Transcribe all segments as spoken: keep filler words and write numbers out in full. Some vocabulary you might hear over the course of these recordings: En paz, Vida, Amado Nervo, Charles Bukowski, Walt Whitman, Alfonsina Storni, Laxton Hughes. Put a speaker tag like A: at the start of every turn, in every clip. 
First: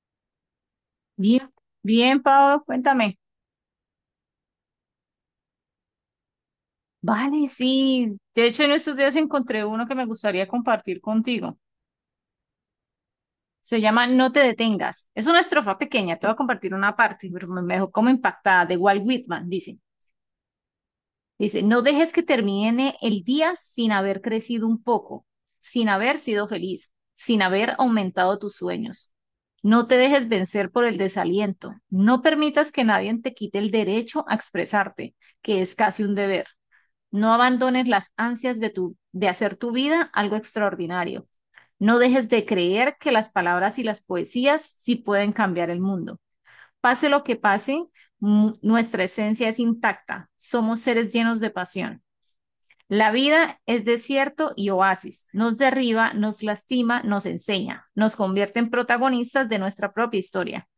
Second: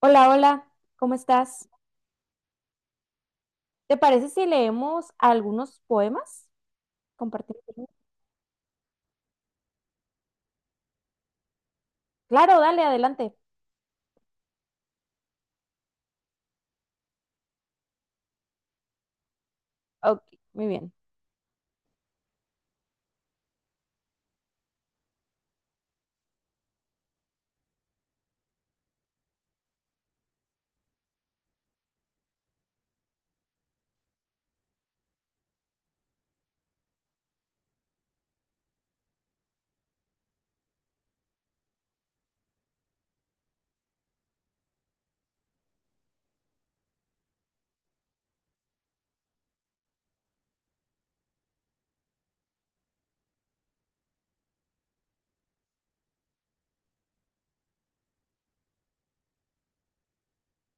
A: Hola, hola, ¿cómo
B: Bien,
A: estás?
B: bien, Pablo, cuéntame.
A: ¿Te parece si leemos algunos poemas?
B: Vale,
A: Compartimos.
B: sí. De hecho, en estos días encontré uno que me gustaría compartir contigo.
A: Claro, dale, adelante.
B: Se llama No te detengas. Es una estrofa pequeña, te voy a compartir una parte, pero me me dejó como impactada, de Walt Whitman, dice.
A: Ok, muy bien.
B: Dice, no dejes que termine el día sin haber crecido un poco, sin haber sido feliz, sin haber aumentado tus sueños. No te dejes vencer por el desaliento. No permitas que nadie te quite el derecho a expresarte, que es casi un deber. No abandones las ansias de, tu, de hacer tu vida algo extraordinario. No dejes de creer que las palabras y las poesías sí pueden cambiar el mundo. Pase lo que pase, nuestra esencia es intacta. Somos seres llenos de pasión. La vida es desierto y oasis. Nos derriba, nos lastima, nos enseña. Nos convierte en protagonistas de nuestra propia historia.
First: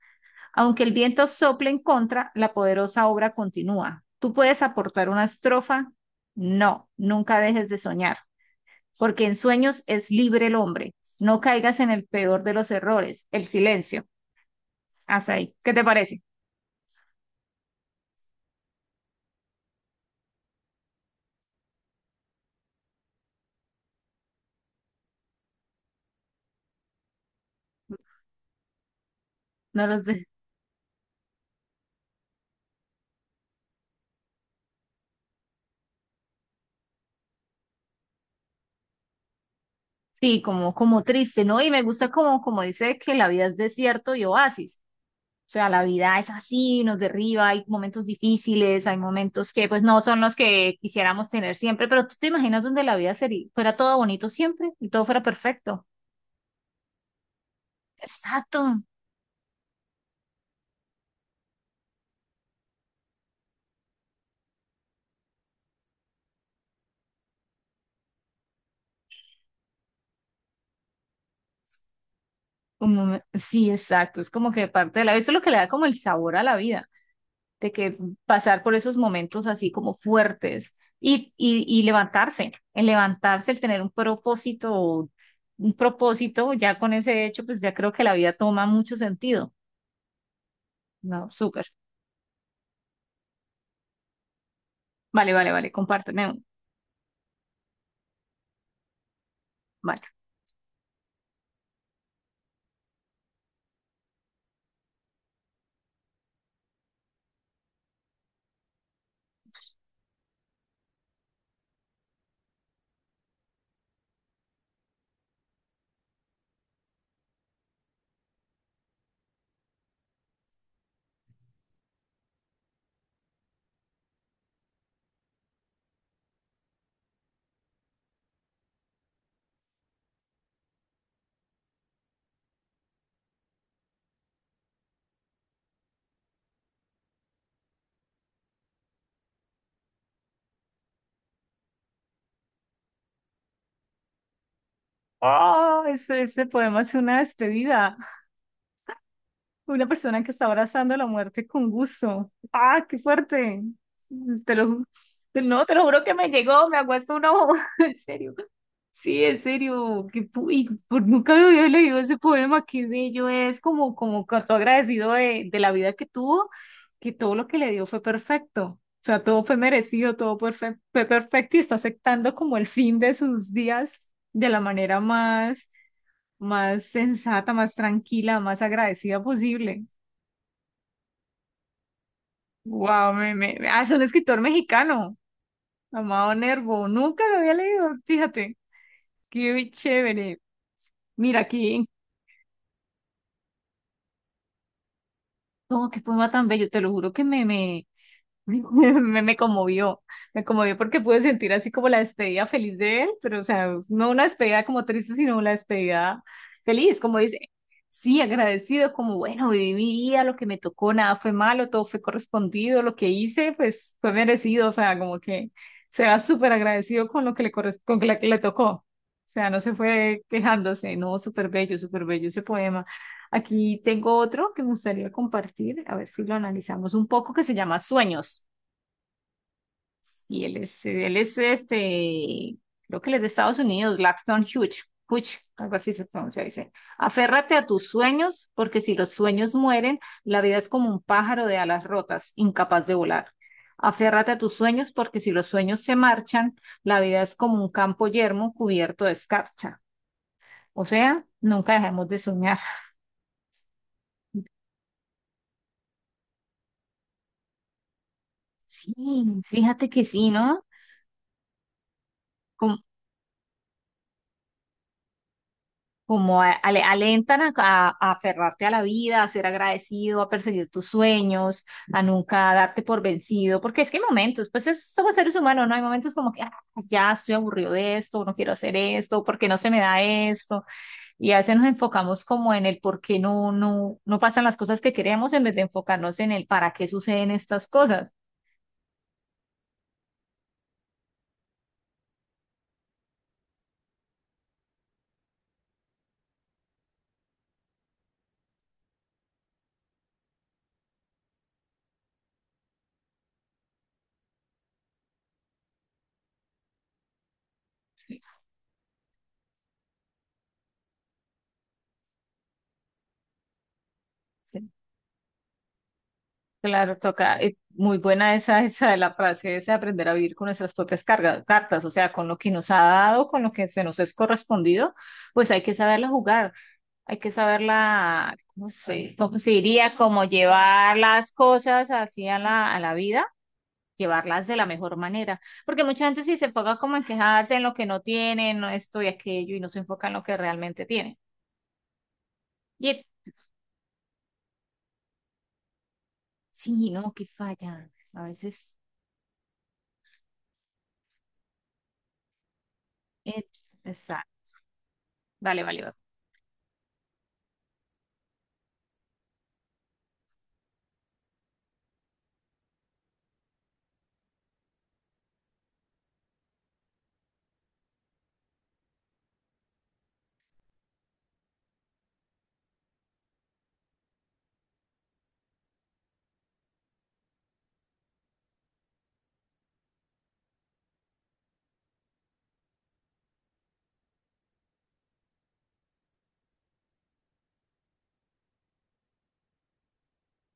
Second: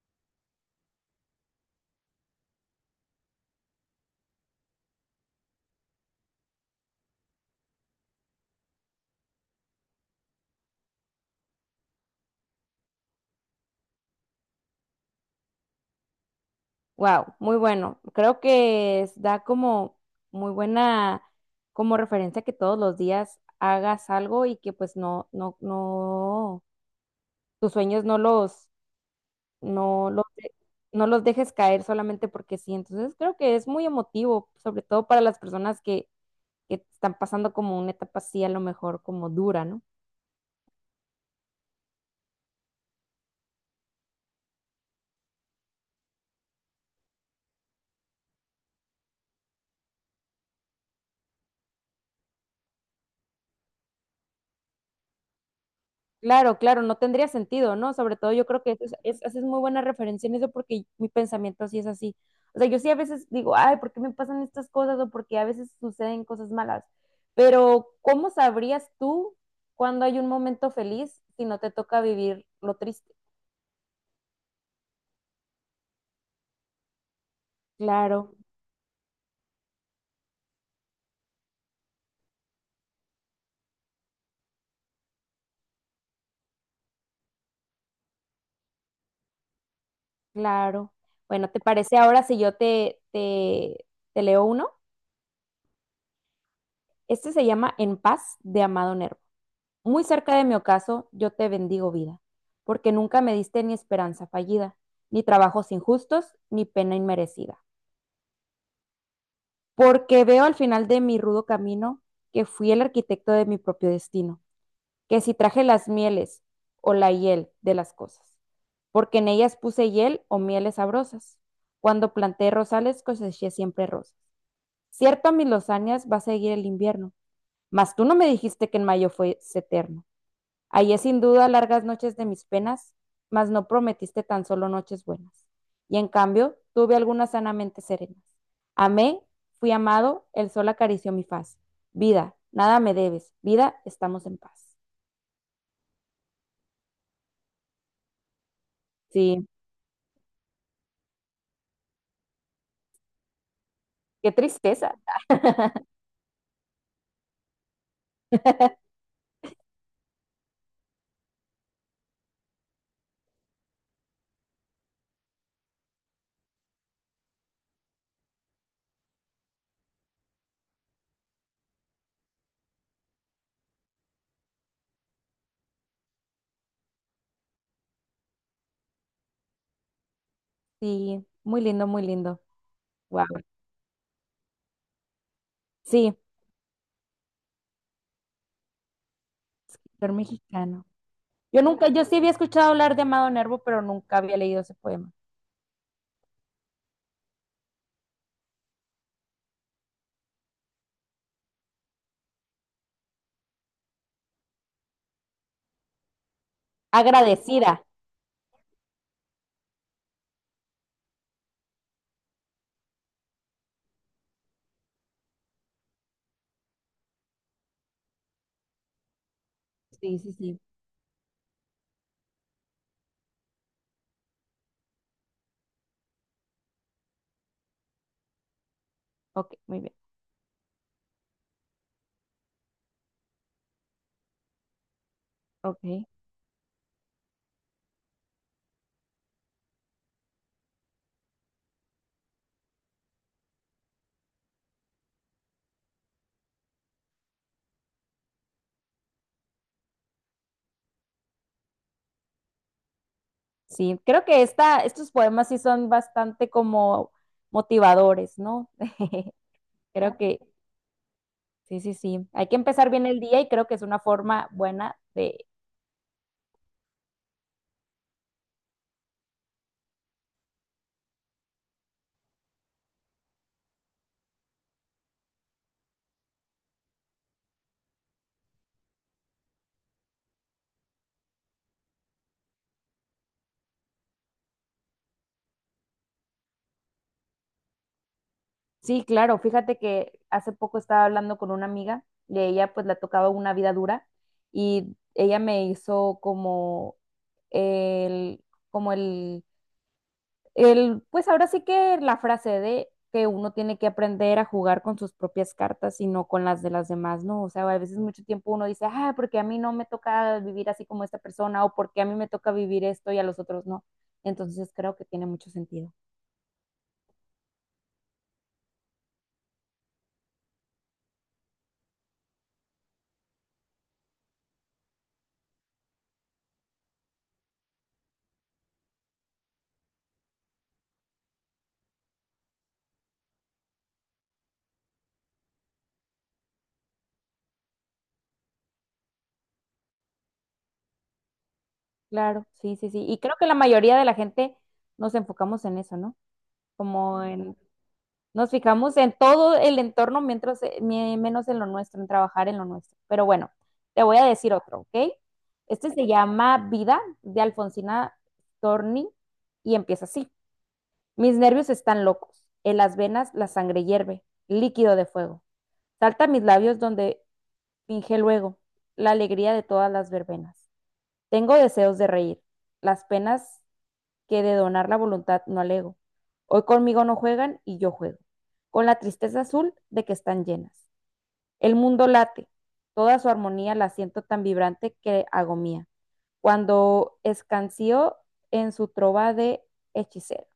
B: Aunque el viento sople en contra, la poderosa obra continúa. ¿Tú puedes aportar una estrofa? No, nunca dejes de soñar, porque en sueños es libre el hombre. No caigas en el peor de los errores, el silencio. Hasta ahí. ¿Qué te parece?
A: Wow, muy bueno. Creo que es- da como muy buena como referencia que todos los días hagas algo y que pues no, no, no, tus sueños no los,
B: No lo
A: no los,
B: sé.
A: de- no los dejes caer solamente porque sí. Entonces creo que es muy emotivo, sobre todo para las personas que, que están pasando como una etapa así a lo mejor como dura, ¿no?
B: Sí, como, como triste, ¿no? Y me gusta como, como dice que la vida es desierto y oasis. O sea, la vida es así, nos derriba, hay momentos difíciles, hay momentos que pues no son los que quisiéramos tener siempre, pero tú te imaginas donde la vida sería, fuera todo bonito siempre y todo fuera perfecto.
A: Claro, claro, no tendría sentido, ¿no? Sobre todo yo creo que eso
B: Exacto.
A: es, es- haces muy buena referencia en eso porque mi pensamiento sí es así. O sea, yo sí a veces digo, ay, ¿por qué me pasan estas cosas? O porque a veces suceden cosas malas. Pero, ¿cómo sabrías tú cuando hay un momento feliz si no te toca vivir lo
B: Un
A: triste?
B: momen- sí, exacto. Es como que parte de la vida, eso es lo que le da como el sabor a la vida, de que
A: Claro,
B: pasar por esos momentos así como fuertes y, y, y levantarse, el levantarse, el tener un propósito, un propósito, ya con ese hecho, pues ya creo que la vida toma mucho sentido.
A: claro.
B: No,
A: Bueno, ¿te
B: súper.
A: parece ahora si yo te, te, te leo uno?
B: Vale, vale, vale, compárteme uno.
A: Este se llama En paz, de Amado Nervo. Muy
B: Vale.
A: cerca de mi ocaso, yo te bendigo, vida, porque nunca me diste ni esperanza fallida, ni trabajos injustos, ni pena inmerecida. Porque veo al final de mi rudo camino que fui el arquitecto de mi propio destino, que si traje las mieles o la hiel de las cosas, porque en ellas puse hiel o mieles sabrosas. Cuando planté rosales coseché siempre rosas. Cierto a mis lozanías va a seguir el invierno, mas tú no me dijiste que en mayo fuese eterno. Ahí es sin duda largas noches de mis penas, mas no prometiste tan solo noches buenas. Y en cambio, tuve algunas sanamente serenas. Amé, fui amado, el sol acarició mi faz. Vida, nada me debes. Vida, estamos en paz.
B: Oh, ese, ese poema es una despedida.
A: Sí.
B: Una persona que está abrazando la muerte con gusto. ¡Ah, qué fuerte!
A: Qué
B: Te lo, ju-
A: tristeza.
B: no, te lo juro que me llegó, me ha puesto un ojo. En serio. Sí, en serio, que, pu- y por, nunca me había leído ese poema, qué bello es, como, como cuanto agradecido de, de la vida que tuvo, que todo lo que le dio fue perfecto, o sea, todo fue merecido, todo perfe- fue perfecto y está aceptando como el fin de sus días de la manera más, más sensata, más tranquila, más agradecida posible.
A: Sí, muy lindo, muy lindo.
B: Wow,
A: Wow.
B: me, me, ah, es un escritor mexicano,
A: Sí,
B: Amado Nervo, nunca lo había leído, fíjate, qué
A: escritor
B: chévere.
A: mexicano.
B: Mira,
A: Yo
B: aquí
A: nunca, yo sí había escuchado hablar de Amado Nervo, pero nunca había leído ese poema.
B: no, qué poema tan bello, te lo juro que me, me, me, me conmovió, me conmovió porque pude sentir así como la despedida feliz de él, pero o sea, no una despedida como triste, sino una despedida feliz, como dice,
A: Agradecida.
B: sí, agradecido, como bueno, viví mi vida, lo que me tocó, nada fue malo, todo fue correspondido, lo que hice, pues fue merecido, o sea, como que se va súper agradecido con lo que le, corres- con lo que le tocó, o sea, no se
A: Sí,
B: fue
A: sí, sí.
B: quejándose, no, súper bello, súper bello ese poema. Aquí tengo otro que me gustaría compartir, a ver si lo analizamos un poco, que se llama Sueños.
A: Ok, muy bien.
B: Y él es, él es este, creo que él es de Estados Unidos, Laxton Hughes, Hughes, algo así se
A: Ok.
B: pronuncia, dice. Aférrate a tus sueños, porque si los sueños mueren, la vida es como un pájaro de alas rotas, incapaz de volar. Aférrate a tus sueños, porque si los sueños se marchan, la vida es como un campo yermo cubierto de escarcha. O sea, nunca dejemos de soñar.
A: Sí, creo que esta, estos poemas sí son bastante como motivadores, ¿no?
B: Sí, fíjate que
A: Creo
B: sí,
A: que
B: ¿no?
A: sí, sí, sí. Hay que empezar bien el día y creo que es una forma buena de...
B: Como a- ale- alentan a, a- a aferrarte a la vida, a ser agradecido, a perseguir tus sueños, a nunca darte por vencido, porque es que hay momentos, pues es- somos seres humanos, ¿no? Hay momentos como que "Ah, ya estoy aburrido de esto, no quiero hacer esto, porque no se me da esto, y a veces nos enfocamos como en el por qué no, no, no pasan las cosas que queremos en vez de enfocarnos en el para qué suceden estas cosas.
A: Sí, claro, fíjate que hace poco estaba hablando con una amiga y a ella pues la tocaba una vida dura y ella me hizo como el, como el El, pues ahora sí que la frase de que uno tiene que aprender a jugar con sus propias cartas y no con las de las demás, ¿no? O sea, a veces mucho tiempo uno dice, ah, porque a mí no me toca vivir así como esta persona o porque a mí me toca vivir esto y a los otros no. Entonces creo que tiene mucho sentido.
B: Claro, toca, eh, muy buena esa, esa de la frase, es aprender a vivir con nuestras propias cargas, cartas, o sea, con lo que nos ha dado, con lo que se nos es correspondido, pues hay que saberla jugar, hay que saberla, ¿cómo se, cómo se diría? Como llevar las cosas así a la, a la vida, llevarlas de la mejor manera, porque mucha gente sí se enfoca como en quejarse en lo que no tiene, no esto y aquello, y no se enfoca en lo que realmente tiene.
A: Claro, sí,
B: Y
A: sí, sí.
B: eh,
A: Y creo que la mayoría de la gente nos enfocamos en eso, ¿no?
B: sí, no,
A: Como
B: que
A: en...
B: falla, a
A: Nos
B: veces,
A: fijamos en todo el entorno, mientras, eh, mi- menos en lo nuestro, en trabajar en lo nuestro. Pero
B: eh,
A: bueno, te voy a
B: exacto,
A: decir otro, ¿ok?
B: vale, vale.
A: Este se
B: Vale.
A: llama Vida, de Alfonsina Storni, y empieza así. Mis nervios están locos. En las venas la sangre hierve, líquido de fuego. Salta a mis labios donde finge luego la alegría de todas las verbenas. Tengo deseos de reír. Las penas que de donar la voluntad no alego. Hoy conmigo no juegan y yo juego, con la tristeza azul de que están llenas. El mundo late, toda su armonía la siento tan vibrante que hago mía, cuando escanció en su trova de hechicero.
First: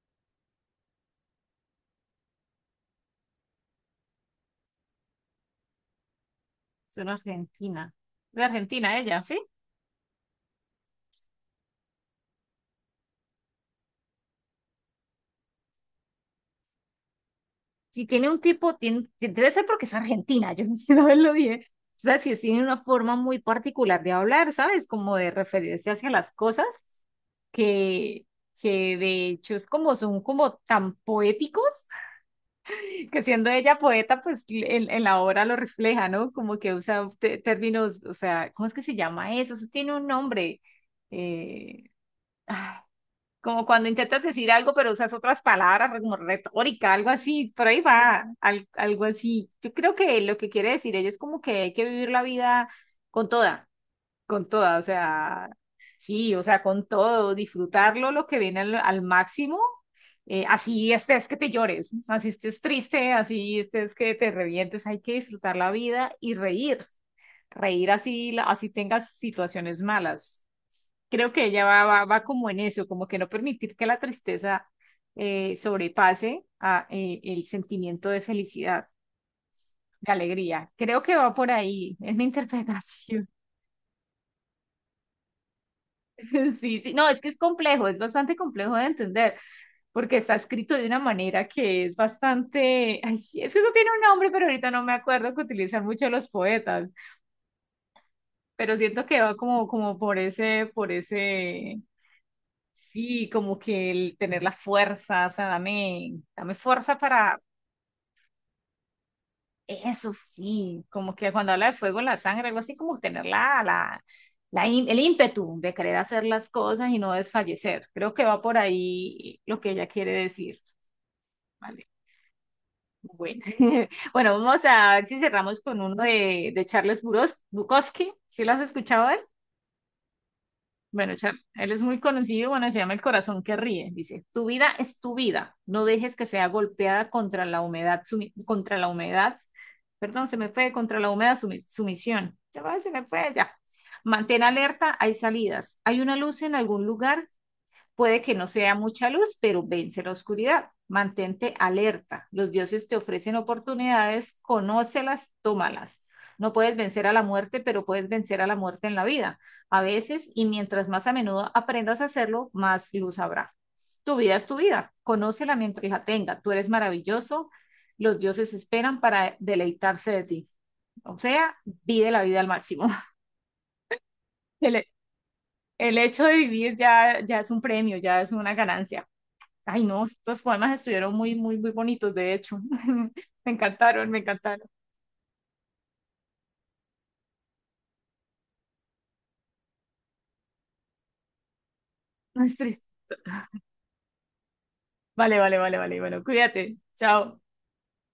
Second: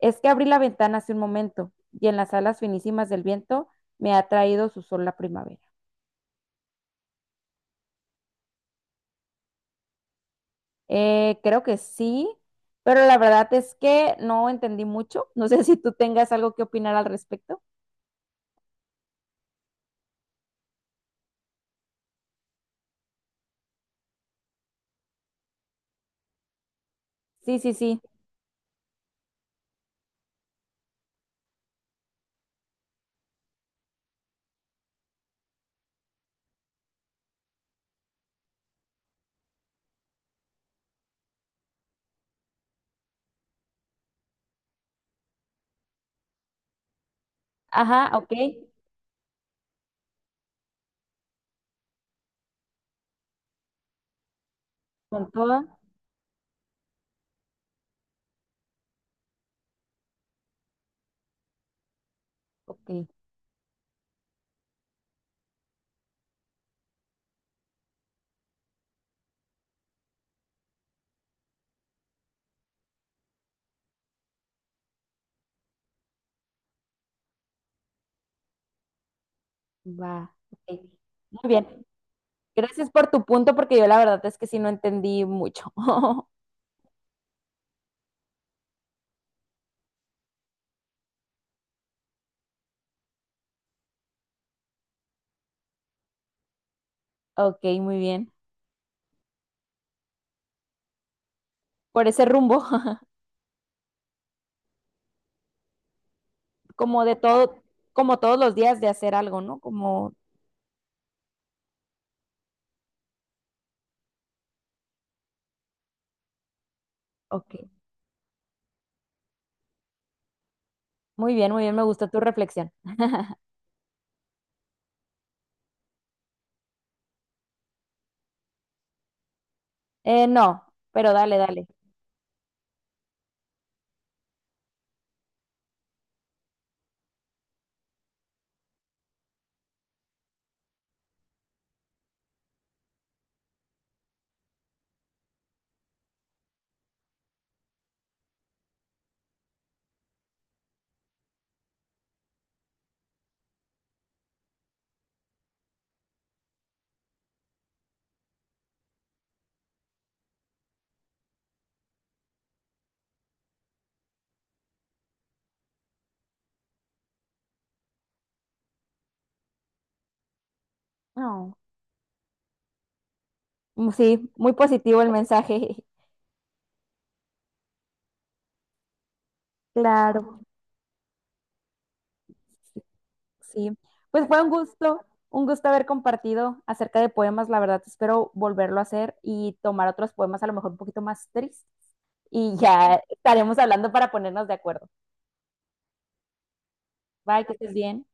A: Es que abrí la ventana hace un momento y en las alas finísimas del viento me ha traído su sol la primavera.
B: Es una argentina. De Argentina ella, ¿sí?
A: Eh, creo que sí, pero la verdad es que no entendí mucho. No sé si tú tengas algo que opinar al respecto.
B: Si tiene un tipo, tiene, debe ser porque es argentina, yo no sé una lo dije. O sea, si tiene una forma muy particular de hablar, ¿sabes? Como de referirse hacia las cosas,
A: Sí, sí, sí.
B: que, que de hecho es como son como tan poéticos, que siendo ella poeta, pues en, en la obra lo refleja, ¿no? Como que usa te- términos, o sea, ¿cómo es que se llama eso? Eso tiene un nombre. Eh, Como cuando intentas decir algo, pero usas otras palabras, como retórica, algo así, por ahí
A: Ajá,
B: va,
A: ok,
B: al- algo así. Yo creo que lo que quiere decir ella es como que hay que vivir la vida con toda, con toda, o
A: con
B: sea,
A: toda,
B: sí, o sea, con todo, disfrutarlo lo que viene al, al máximo, eh, así estés que te llores, así estés
A: ok,
B: triste, así estés que te revientes, hay que disfrutar la vida y reír, reír así, la- así tengas situaciones malas. Creo que ella va, va, va como en eso, como que no permitir que la tristeza eh, sobrepase a, eh, el sentimiento de felicidad, de
A: va,
B: alegría.
A: ok.
B: Creo que va
A: Muy
B: por
A: bien,
B: ahí, es mi
A: gracias por tu
B: interpretación.
A: punto porque yo la verdad es que sí no entendí mucho.
B: Sí, sí, no, es que es complejo, es bastante complejo de entender, porque está escrito de una manera que es bastante, ay, sí, es que eso tiene un nombre, pero ahorita no me acuerdo que utilizan mucho los poetas,
A: Ok, muy bien,
B: pero siento que va como, como por ese, por ese,
A: por ese rumbo.
B: sí, como que el tener la fuerza, o sea, dame, dame fuerza
A: Como de
B: para
A: todo, como todos los días de hacer algo, ¿no?
B: eso,
A: Como,
B: sí, como que cuando habla del fuego, en la sangre, algo así, como tener la, la, la im- el ímpetu de querer hacer las cosas y no
A: ok,
B: desfallecer. Creo que va por ahí lo que ella quiere decir.
A: muy bien, muy bien, me
B: Vale,
A: gustó tu reflexión.
B: bueno. Bueno, vamos a ver si cerramos con uno de, de Charles Buros- Bukowski. ¿Sí lo has escuchado?
A: Eh, no, pero
B: Bueno, Char-
A: dale, dale.
B: él es muy conocido, bueno, se llama El corazón que ríe. Dice, tu vida es tu vida, no dejes que sea golpeada contra la humedad, sumi- contra la humedad, perdón, se me fue, contra la humedad sumi- sumisión. Ya va, se me fue, ya. Mantén alerta, hay salidas. Hay una luz en algún lugar, puede que no sea mucha luz, pero vence la oscuridad. Mantente alerta. Los dioses te ofrecen oportunidades, conócelas, tómalas. No puedes vencer a la muerte, pero puedes vencer a la muerte en la vida. A veces, y mientras más a menudo aprendas a hacerlo, más luz habrá. Tu vida es tu vida. Conócela mientras la tenga. Tú eres maravilloso. Los dioses esperan para deleitarse de ti. O sea,
A: No.
B: vive la vida al máximo.
A: Mm, sí, muy
B: El,
A: positivo el mensaje.
B: el hecho de vivir ya, ya es un premio, ya es una ganancia. Ay, no, estos
A: Claro.
B: poemas estuvieron muy, muy, muy bonitos, de hecho. Me
A: Sí,
B: encantaron, me
A: pues fue un
B: encantaron.
A: gusto, un gusto haber compartido acerca de poemas. La verdad, espero volverlo a hacer y tomar otros poemas a lo mejor un poquito más tristes.
B: No es
A: Y
B: triste.
A: ya estaremos hablando para ponernos de acuerdo.
B: Vale, vale, vale, vale, bueno, cuídate. Chao.
A: Bye, que estés bien.